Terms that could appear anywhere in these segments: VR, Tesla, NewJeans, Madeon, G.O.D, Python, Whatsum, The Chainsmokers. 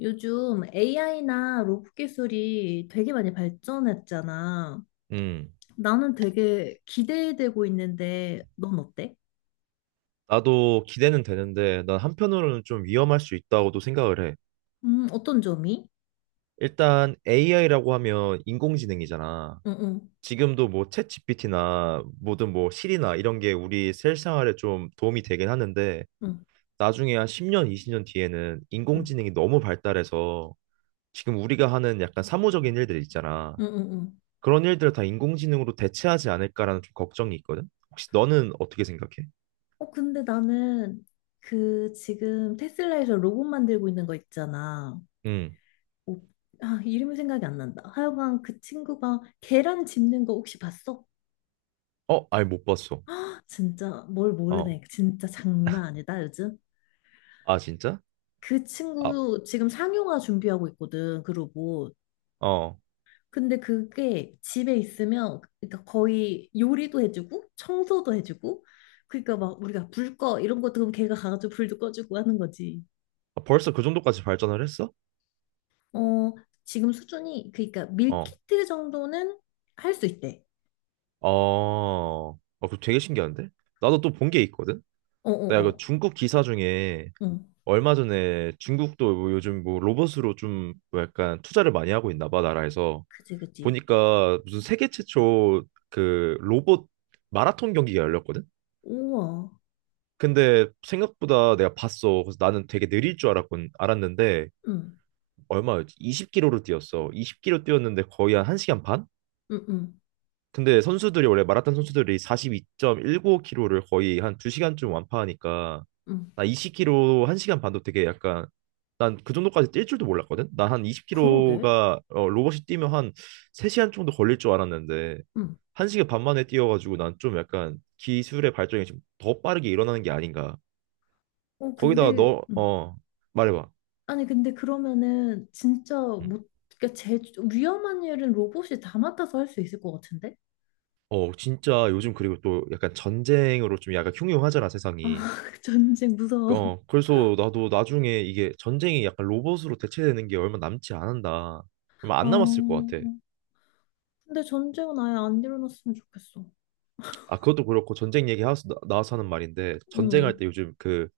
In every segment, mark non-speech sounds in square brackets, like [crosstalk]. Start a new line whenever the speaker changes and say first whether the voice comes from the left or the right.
left: 요즘 AI나 로봇 기술이 되게 많이 발전했잖아.
right: 음,
left: 나는 되게 기대되고 있는데, 넌 어때?
right: 나도 기대는 되는데, 난 한편으로는 좀 위험할 수 있다고도 생각을 해.
left: 어떤 점이?
right: 일단 AI라고 하면 인공지능이잖아.
left: 응, 응,
right: 지금도 뭐 챗 GPT나 뭐든 뭐 실이나 이런 게 우리 실생활에 좀 도움이 되긴 하는데,
left: 응,
right: 나중에 한 10년, 20년 뒤에는
left: 응,
right: 인공지능이 너무 발달해서 지금 우리가 하는 약간 사무적인 일들 있잖아.
left: 응, 응. 응. 응.
right: 그런 일들을 다 인공지능으로 대체하지 않을까라는 좀 걱정이 있거든. 혹시 너는 어떻게 생각해?
left: 어, 근데 나는 그 지금 테슬라에서 로봇 만들고 있는 거 있잖아.
right: 음.
left: 어, 아, 이름이 생각이 안 난다. 하여간 그 친구가 계란 집는 거 혹시 봤어?
right: 어, 아니 못 봤어.
left: 진짜 뭘 모르네.
right: 어.
left: 진짜 장난 아니다, 요즘.
right: 아, 진짜?
left: 그
right: 아,
left: 친구 지금 상용화 준비하고 있거든, 그 로봇.
right: 어.
left: 근데 그게 집에 있으면 그러니까 거의 요리도 해주고 청소도 해주고 그러니까 막 우리가 불 꺼 이런 것도 그럼 걔가 가가지고 불도 꺼주고 하는 거지.
right: 아, 벌써 그 정도까지 발전을 했어?
left: 어, 지금 수준이 그러니까
right: 어.
left: 밀키트 정도는 할 수 있대.
right: 어. 어, 그거 되게 신기한데? 나도 또 본 게 있거든?
left: 어,
right: 내가
left: 어,
right: 그
left: 어.
right: 중국 기사 중에
left: 응.
right: 얼마 전에 중국도 뭐 요즘 뭐 로봇으로 좀뭐 약간 투자를 많이 하고 있나 봐, 나라에서.
left: 그지, 그지.
right: 보니까 무슨 세계 최초 그 로봇 마라톤 경기가 열렸거든?
left: 우와.
right: 근데 생각보다 내가 봤어. 그래서 나는 되게 느릴 줄 알았는데
left: 응.
right: 얼마였지? 20km를 뛰었어. 20km 뛰었는데 거의 한 1시간 반?
left: 응, 응.
right: 근데 선수들이 원래 마라톤 선수들이 42.195km를 거의 한 2시간쯤 완파하니까
left: 응.
right: 나 20km 1시간 반도 되게 약간 난 그 정도까지 뛸 줄도 몰랐거든. 나 한
left: 그러게.
right: 20km가 로봇이 뛰면 한 3시간 정도 걸릴 줄 알았는데
left: 응.
right: 1시간 반 만에 뛰어가지고 난 좀 약간 기술의 발전이 좀 더 빠르게 일어나는 게 아닌가.
left: 어,
right: 거기다가
left: 근데
right: 너,
left: 응.
right: 말해봐.
left: 아니 근데 그러면은 진짜
right: 음.
left: 못 그러니까 제 위험한 일은 로봇이 다 맡아서 할 수 있을 것 같은데?
right: 어, 진짜 요즘 그리고 또 약간 전쟁으로 좀 약간 흉흉하잖아,
left: 아
right: 세상이.
left: [laughs] 전쟁 무서워.
right: 어, 그래서 나도 나중에 이게 전쟁이 약간 로봇으로 대체되는 게 얼마 남지 않은다. 얼마
left: 어,
right: 안 남았을 것 같아.
left: 근데 전쟁은 아예 안 일어났으면 좋겠어.
right: 아, 그것도 그렇고 전쟁 얘기 나와서 하는 말인데 전쟁할
left: 응,
right: 때 요즘 그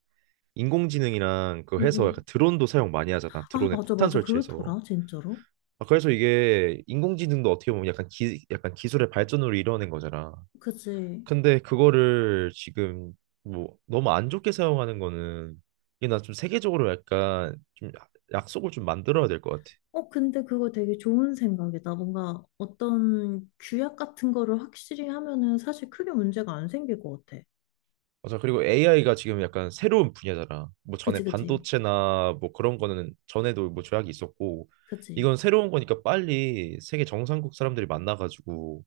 right: 인공지능이랑 그
left: 응,
right: 해서 약간
left: 응.
right: 드론도 사용 많이 하잖아.
left: 아
right: 드론에
left: 맞아
right: 폭탄
left: 맞아
right: 설치해서.
left: 그렇더라 진짜로.
right: 아, 그래서 이게 인공지능도 어떻게 보면 약간 약간 기술의 발전으로 이뤄낸 거잖아.
left: 그치.
right: 근데 그거를 지금 뭐 너무 안 좋게 사용하는 거는 이게 나 좀 세계적으로 약간 좀 약속을 좀 만들어야 될 것 같아.
left: 어 근데 그거 되게 좋은 생각이다. 뭔가 어떤 규약 같은 거를 확실히 하면은 사실 크게 문제가 안 생길 것 같아.
right: 맞아. 그리고 AI가 지금 약간 새로운 분야잖아. 뭐
left: 그치
right: 전에
left: 그치
right: 반도체나 뭐 그런 거는 전에도 뭐 조약이 있었고
left: 그치.
right: 이건 새로운 거니까 빨리 세계 정상국 사람들이 만나가지고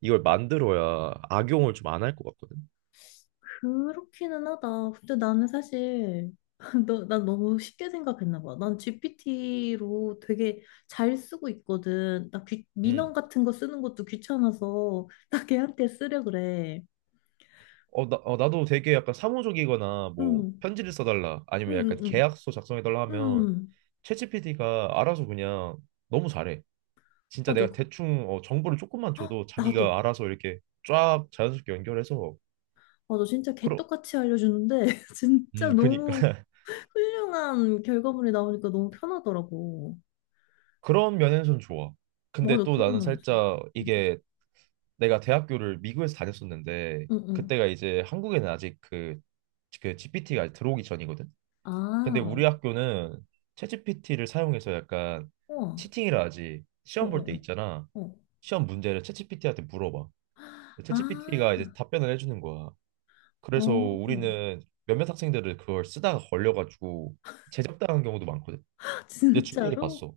right: 이걸 만들어야 악용을 좀 안 할 것 같거든.
left: 그렇기는 하다. 근데 나는 사실 [laughs] 너, 난 너무 쉽게 생각했나 봐. 난 GPT로 되게 잘 쓰고 있거든. 나 귀, 민원
right: 음.
left: 같은 거 쓰는 것도 귀찮아서 [laughs] 나 걔한테 쓰려 그래.
right: 나도 되게 약간 사무적이거나 뭐
left: 응,
right: 편지를 써달라
left: 응,
right: 아니면 약간
left: 응, 응.
right: 계약서 작성해달라 하면
left: 응.
right: 챗GPT가 알아서 그냥 너무 잘해. 진짜
left: 맞아.
right: 내가
left: [gasps]
right: 대충 정보를 조금만
left: 헉,
right: 줘도 자기가
left: 나도.
right: 알아서 이렇게 쫙 자연스럽게 연결해서
left: 맞아. 진짜
right: 그러,
left: 개떡같이 알려주는데 [laughs] 진짜
right: 그니까
left: 너무
right: [laughs]
left: 훌륭한 결과물이 나오니까 너무 편하더라고.
right: 그런 면에서는 좋아. 근데
left: 맞아.
right: 또
left: 그런
right: 나는
left: 면에서.
right: 살짝
left: 응,
right: 이게 내가 대학교를 미국에서 다녔었는데
left: 응, 응.
right: 그때가 이제 한국에는 아직 그 GPT가 들어오기 전이거든.
left: 아,
right: 근데
left: 어.
right: 우리 학교는 챗GPT를 사용해서 약간
left: 우와.
right: 치팅이라 하지.
left: 어,
right: 시험 볼 때
left: 어,
right: 있잖아.
left: 어. 어.
right: 시험 문제를 챗GPT한테 물어봐.
left: 아,
right: 챗GPT가 이제 답변을 해주는 거야. 그래서
left: 어.
right: 우리는 몇몇 학생들을 그걸 쓰다가 걸려가지고 제적당한 경우도 많거든.
left: [laughs]
right: 내 주위에도
left: 진짜로?
right: 봤어.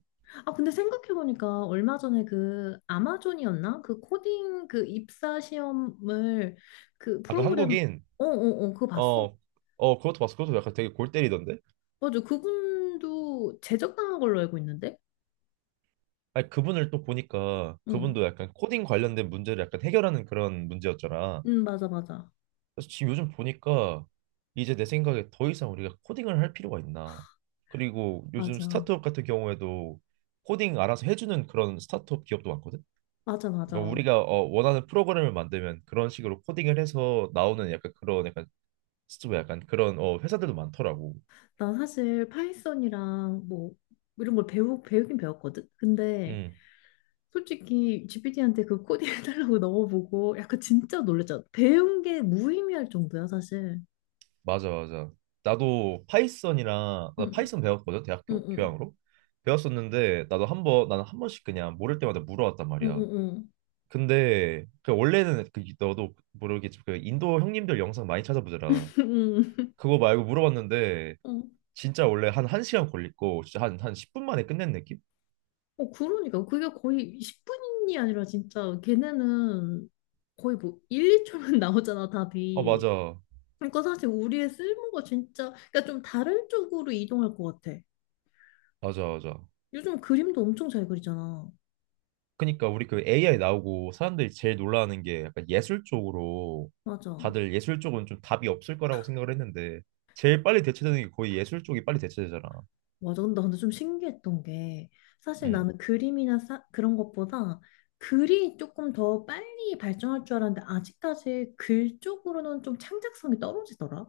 left: 아, 근데 생각해보니까 얼마 전에 그 아마존이었나? 그 코딩 그 입사 시험을 그
right: 아까
left: 프로그램,
right: 한국인.
left: 어, 어, 어, 그거 봤어?
right: 어, 그것도 봤어. 그것도 약간 되게 골 때리던데?
left: 맞아. 그분도 제적당한 걸로 알고 있는데?
right: 아니, 그분을 또 보니까
left: 응.
right: 그분도 약간 코딩 관련된 문제를 약간 해결하는 그런 문제였잖아.
left: 응, 맞아, 맞아.
right: 그래서 지금 요즘 보니까 이제 내 생각에 더 이상 우리가 코딩을 할 필요가 있나. 그리고 요즘
left: 맞아.
right: 스타트업 같은 경우에도 코딩 알아서 해주는 그런 스타트업 기업도 많거든?
left: 맞아,
right: 그러니까
left: 맞아.
right: 우리가 원하는 프로그램을 만들면 그런 식으로 코딩을 해서 나오는 약간 그런 약간 스튜브 약간 그런 회사들도 많더라고.
left: 난 사실 파이썬이랑 뭐 이런 걸 배우긴 배웠거든? 근데
right: 음.
left: 솔직히 GPT한테 그 코딩 해달라고 [laughs] 넣어보고 약간 진짜 놀랬잖아. 배운 게 무의미할 정도야, 사실.
right: 맞아, 맞아. 나도
left: 응,
right: 파이썬 배웠거든,
left: 응,
right: 대학교
left: 응,
right: 교양으로. 배웠었는데 나는 한 번씩 그냥 모를 때마다 물어왔단
left: 응,
right: 말이야.
left: 응, 응.
right: 근데 그 원래는 그 너도 모르겠지만 그 인도 형님들 영상 많이 찾아보더라.
left: [laughs]
right: 그거 말고 물어봤는데
left: 응.
right: 진짜 원래 한 1시간 걸리고 진짜 한 10분 만에 끝낸 느낌?
left: 어, 어, 그러니까. 그게 거의 10분이 아니라 진짜 걔네는 거의 뭐 1, 2초면 [laughs] 나오잖아,
right: 아,
left: 답이.
right: 맞아.
left: 그러니까 사실 우리의 쓸모가 진짜, 그러니까 좀 다른 쪽으로 이동할 것 같아.
right: 맞아, 맞아.
left: 요즘 그림도 엄청 잘 그리잖아.
right: 그니까 우리 그 AI 나오고 사람들이 제일 놀라는 게 약간 예술 쪽으로
left: 맞아.
right: 다들 예술 쪽은 좀 답이 없을 거라고 생각을 했는데 제일 빨리 대체되는 게 거의 예술 쪽이 빨리 대체되잖아.
left: 맞아. 근데 나는 좀 신기했던 게 사실
right: 음,
left: 나는 그림이나 사, 그런 것보다 글이 조금 더 빨리 발전할 줄 알았는데 아직까지 글 쪽으로는 좀 창작성이 떨어지더라.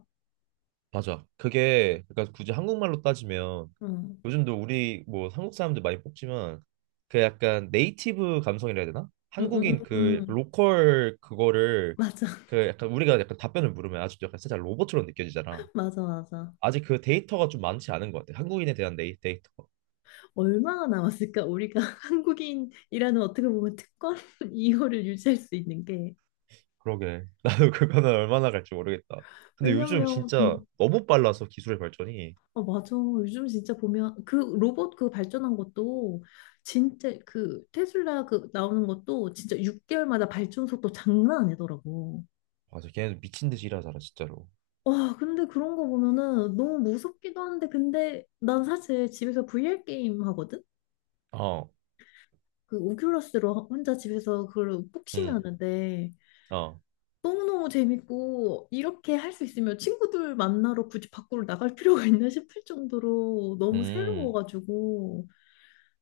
right: 맞아. 그게 그러니까 굳이 한국말로 따지면
left: 응.
right: 요즘도 우리 뭐 한국 사람들 많이 뽑지만 그 약간 네이티브 감성이라 해야 되나?
left: 응, 응,
right: 한국인
left: 응,
right: 그
left: 응.
right: 로컬 그거를
left: 맞아,
right: 그 약간 우리가 약간 답변을 물으면 아직도 약간 살짝 로봇처럼 느껴지잖아.
left: [laughs] 맞아, 맞아.
right: 아직 그 데이터가 좀 많지 않은 것 같아. 한국인에 대한 데이터.
left: 얼마나 남았을까? 우리가 [laughs] 한국인이라는 어떻게 보면 특권 [laughs] 이거를 유지할 수 있는 게.
right: 그러게. [laughs] 나도 그거는 얼마나 갈지 모르겠다. 근데 요즘
left: 왜냐면,
right: 진짜 너무 빨라서 기술의 발전이.
left: 아, 맞아. 요즘 진짜 보면 그 로봇 그 발전한 것도 진짜 그 테슬라 그 나오는 것도 진짜 6개월마다 발전 속도 장난 아니더라고.
right: 맞아, 걔네들 미친 듯이 일하잖아, 진짜로.
left: 와, 근데 그런 거 보면은 너무 무섭기도 한데 근데 난 사실 집에서 VR 게임 하거든?
right: 어.
left: 그 오큘러스로 혼자 집에서 그걸 복싱
right: 음.
left: 하는데
right: 어.
left: 너무너무 재밌고 이렇게 할 수 있으면 친구들 만나러 굳이 밖으로 나갈 필요가 있나 싶을 정도로 너무
right: 음.
left: 새로워가지고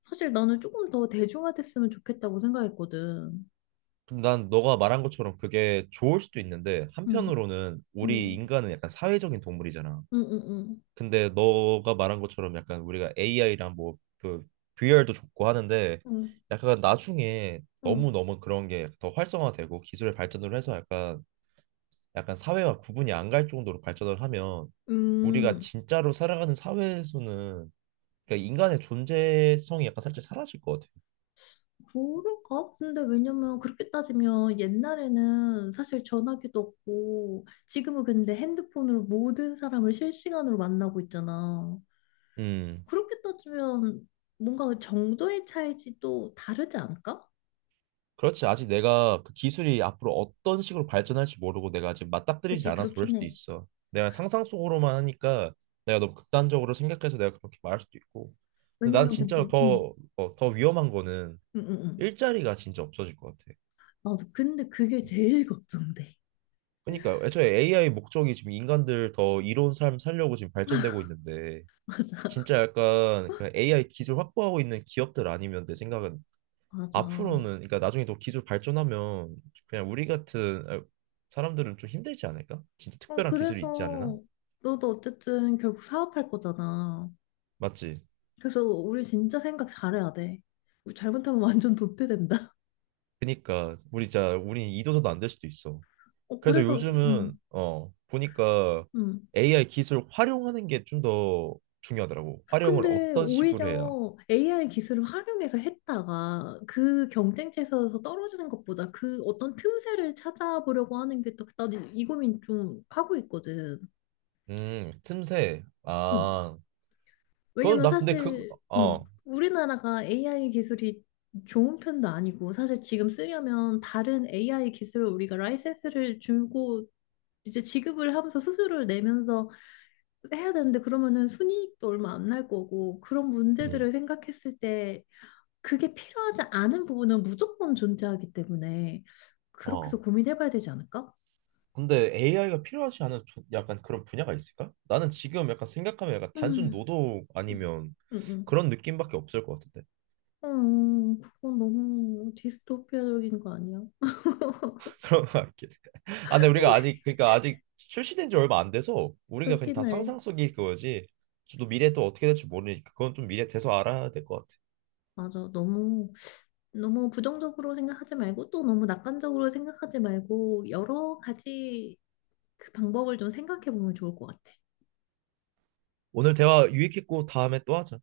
left: 사실 나는 조금 더 대중화됐으면 좋겠다고 생각했거든.
right: 근데 난 너가 말한 것처럼 그게 좋을 수도 있는데,
left: 응,
right: 한편으로는 우리
left: 응,
right: 인간은 약간 사회적인 동물이잖아.
left: 응, 응, 응,
right: 근데 너가 말한 것처럼 약간 우리가 AI랑 뭐 그 VR도 좋고 하는데,
left: 응,
right: 약간 나중에
left: 응.
right: 너무너무 그런 게 더 활성화되고 기술의 발전으로 해서 약간 사회와 구분이 안 갈 정도로 발전을 하면 우리가
left: 음,
right: 진짜로 살아가는 사회에서는 그러니까 인간의 존재성이 약간 살짝 사라질 것 같아.
left: 그럴까? 근데 왜냐면 그렇게 따지면 옛날에는 사실 전화기도 없고 지금은 근데 핸드폰으로 모든 사람을 실시간으로 만나고 있잖아.
right: 음.
left: 그렇게 따지면 뭔가 그 정도의 차이지 또 다르지 않을까?
right: 그렇지. 아직 내가 그 기술이 앞으로 어떤 식으로 발전할지 모르고 내가 아직 맞닥뜨리지
left: 그치,
right: 않아서 그럴
left: 그렇긴
right: 수도
left: 해.
right: 있어. 내가 상상 속으로만 하니까 내가 너무 극단적으로 생각해서 내가 그렇게 말할 수도 있고. 근데 난
left: 왜냐면
right: 진짜
left: 근데, 응,
right: 더 위험한 거는
left: 응, 응, 응.
right: 일자리가 진짜 없어질 것 같아.
left: 나 근데 그게 제일 걱정돼.
right: 그러니까 애초에 AI 목적이 지금 인간들 더 이로운 삶 살려고 지금 발전되고 있는데
left: [laughs] 맞아,
right: 진짜 약간 그 AI 기술 확보하고 있는 기업들 아니면 내 생각은
left: 맞아. 어,
right: 앞으로는 그러니까 나중에 더 기술 발전하면 그냥 우리 같은 사람들은 좀 힘들지 않을까? 진짜 특별한 기술이 있지 않나.
left: 그래서 너도 어쨌든 결국 사업할 거잖아.
right: 맞지?
left: 그래서 우리 진짜 생각 잘해야 돼. 우리 잘못하면 완전 도태된다. [laughs]
right: 그니까 우리 진짜 우리 이도서도 안 될 수도 있어.
left: 어,
right: 그래서
left: 그래서, 이- 응,
right: 요즘은 보니까
left: 응.
right: AI 기술 활용하는 게 좀 더 중요하더라고. 활용을
left: 근데
right: 어떤 식으로 해야?
left: 오히려 AI 기술을 활용해서 했다가 그 경쟁체에서 떨어지는 것보다 그 어떤 틈새를 찾아보려고 하는 게 또, 나도 이 고민 좀 하고 있거든.
right: 틈새.
left: 응.
right: 아, 그건
left: 왜냐면
right: 나 근데 그.
left: 사실, 응.
right: 어.
left: 우리나라가 AI 기술이 좋은 편도 아니고, 사실 지금 쓰려면 다른 AI 기술을 우리가 라이센스를 주고, 이제 지급을 하면서 수수료를 내면서 해야 되는데 그러면은 순이익도 얼마 안 날 거고 그런 문제들을
right: 음.
left: 생각했을 때 그게 필요하지 않은 부분은 무조건 존재하기 때문에 그렇게 해서
right: 어.
left: 고민해봐야 되지 않을까?
right: 근데 AI가 필요하지 않은 약간 그런 분야가 있을까? 나는 지금 약간 생각하면 약간 단순
left: 음,
right: 노동
left: 음,
right: 아니면
left: 음,
right: 그런 느낌밖에 없을 것 같은데
left: 어, 그건 너무 디스토피아적인 거 아니야?
right: [laughs] 그런 것 같긴 해. 아, 근데 우리가
left: [laughs]
right: 아직 그러니까 아직 출시된 지 얼마 안 돼서 우리가 그냥
left: 그렇긴
right: 다
left: 해.
right: 상상 속일 그거지. 저도 미래 또 어떻게 될지 모르니까 그건 좀 미래 돼서 알아야 될 것 같아.
left: 맞아. 너무, 너무 부정적으로 생각하지 말고 또 너무 낙관적으로 생각하지 말고 여러 가지 그 방법을 좀 생각해 보면 좋을 것 같아.
right: 오늘 대화 유익했고 다음에 또 하자.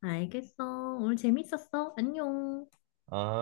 left: 알겠어. 오늘 재밌었어. 안녕.
right: 아.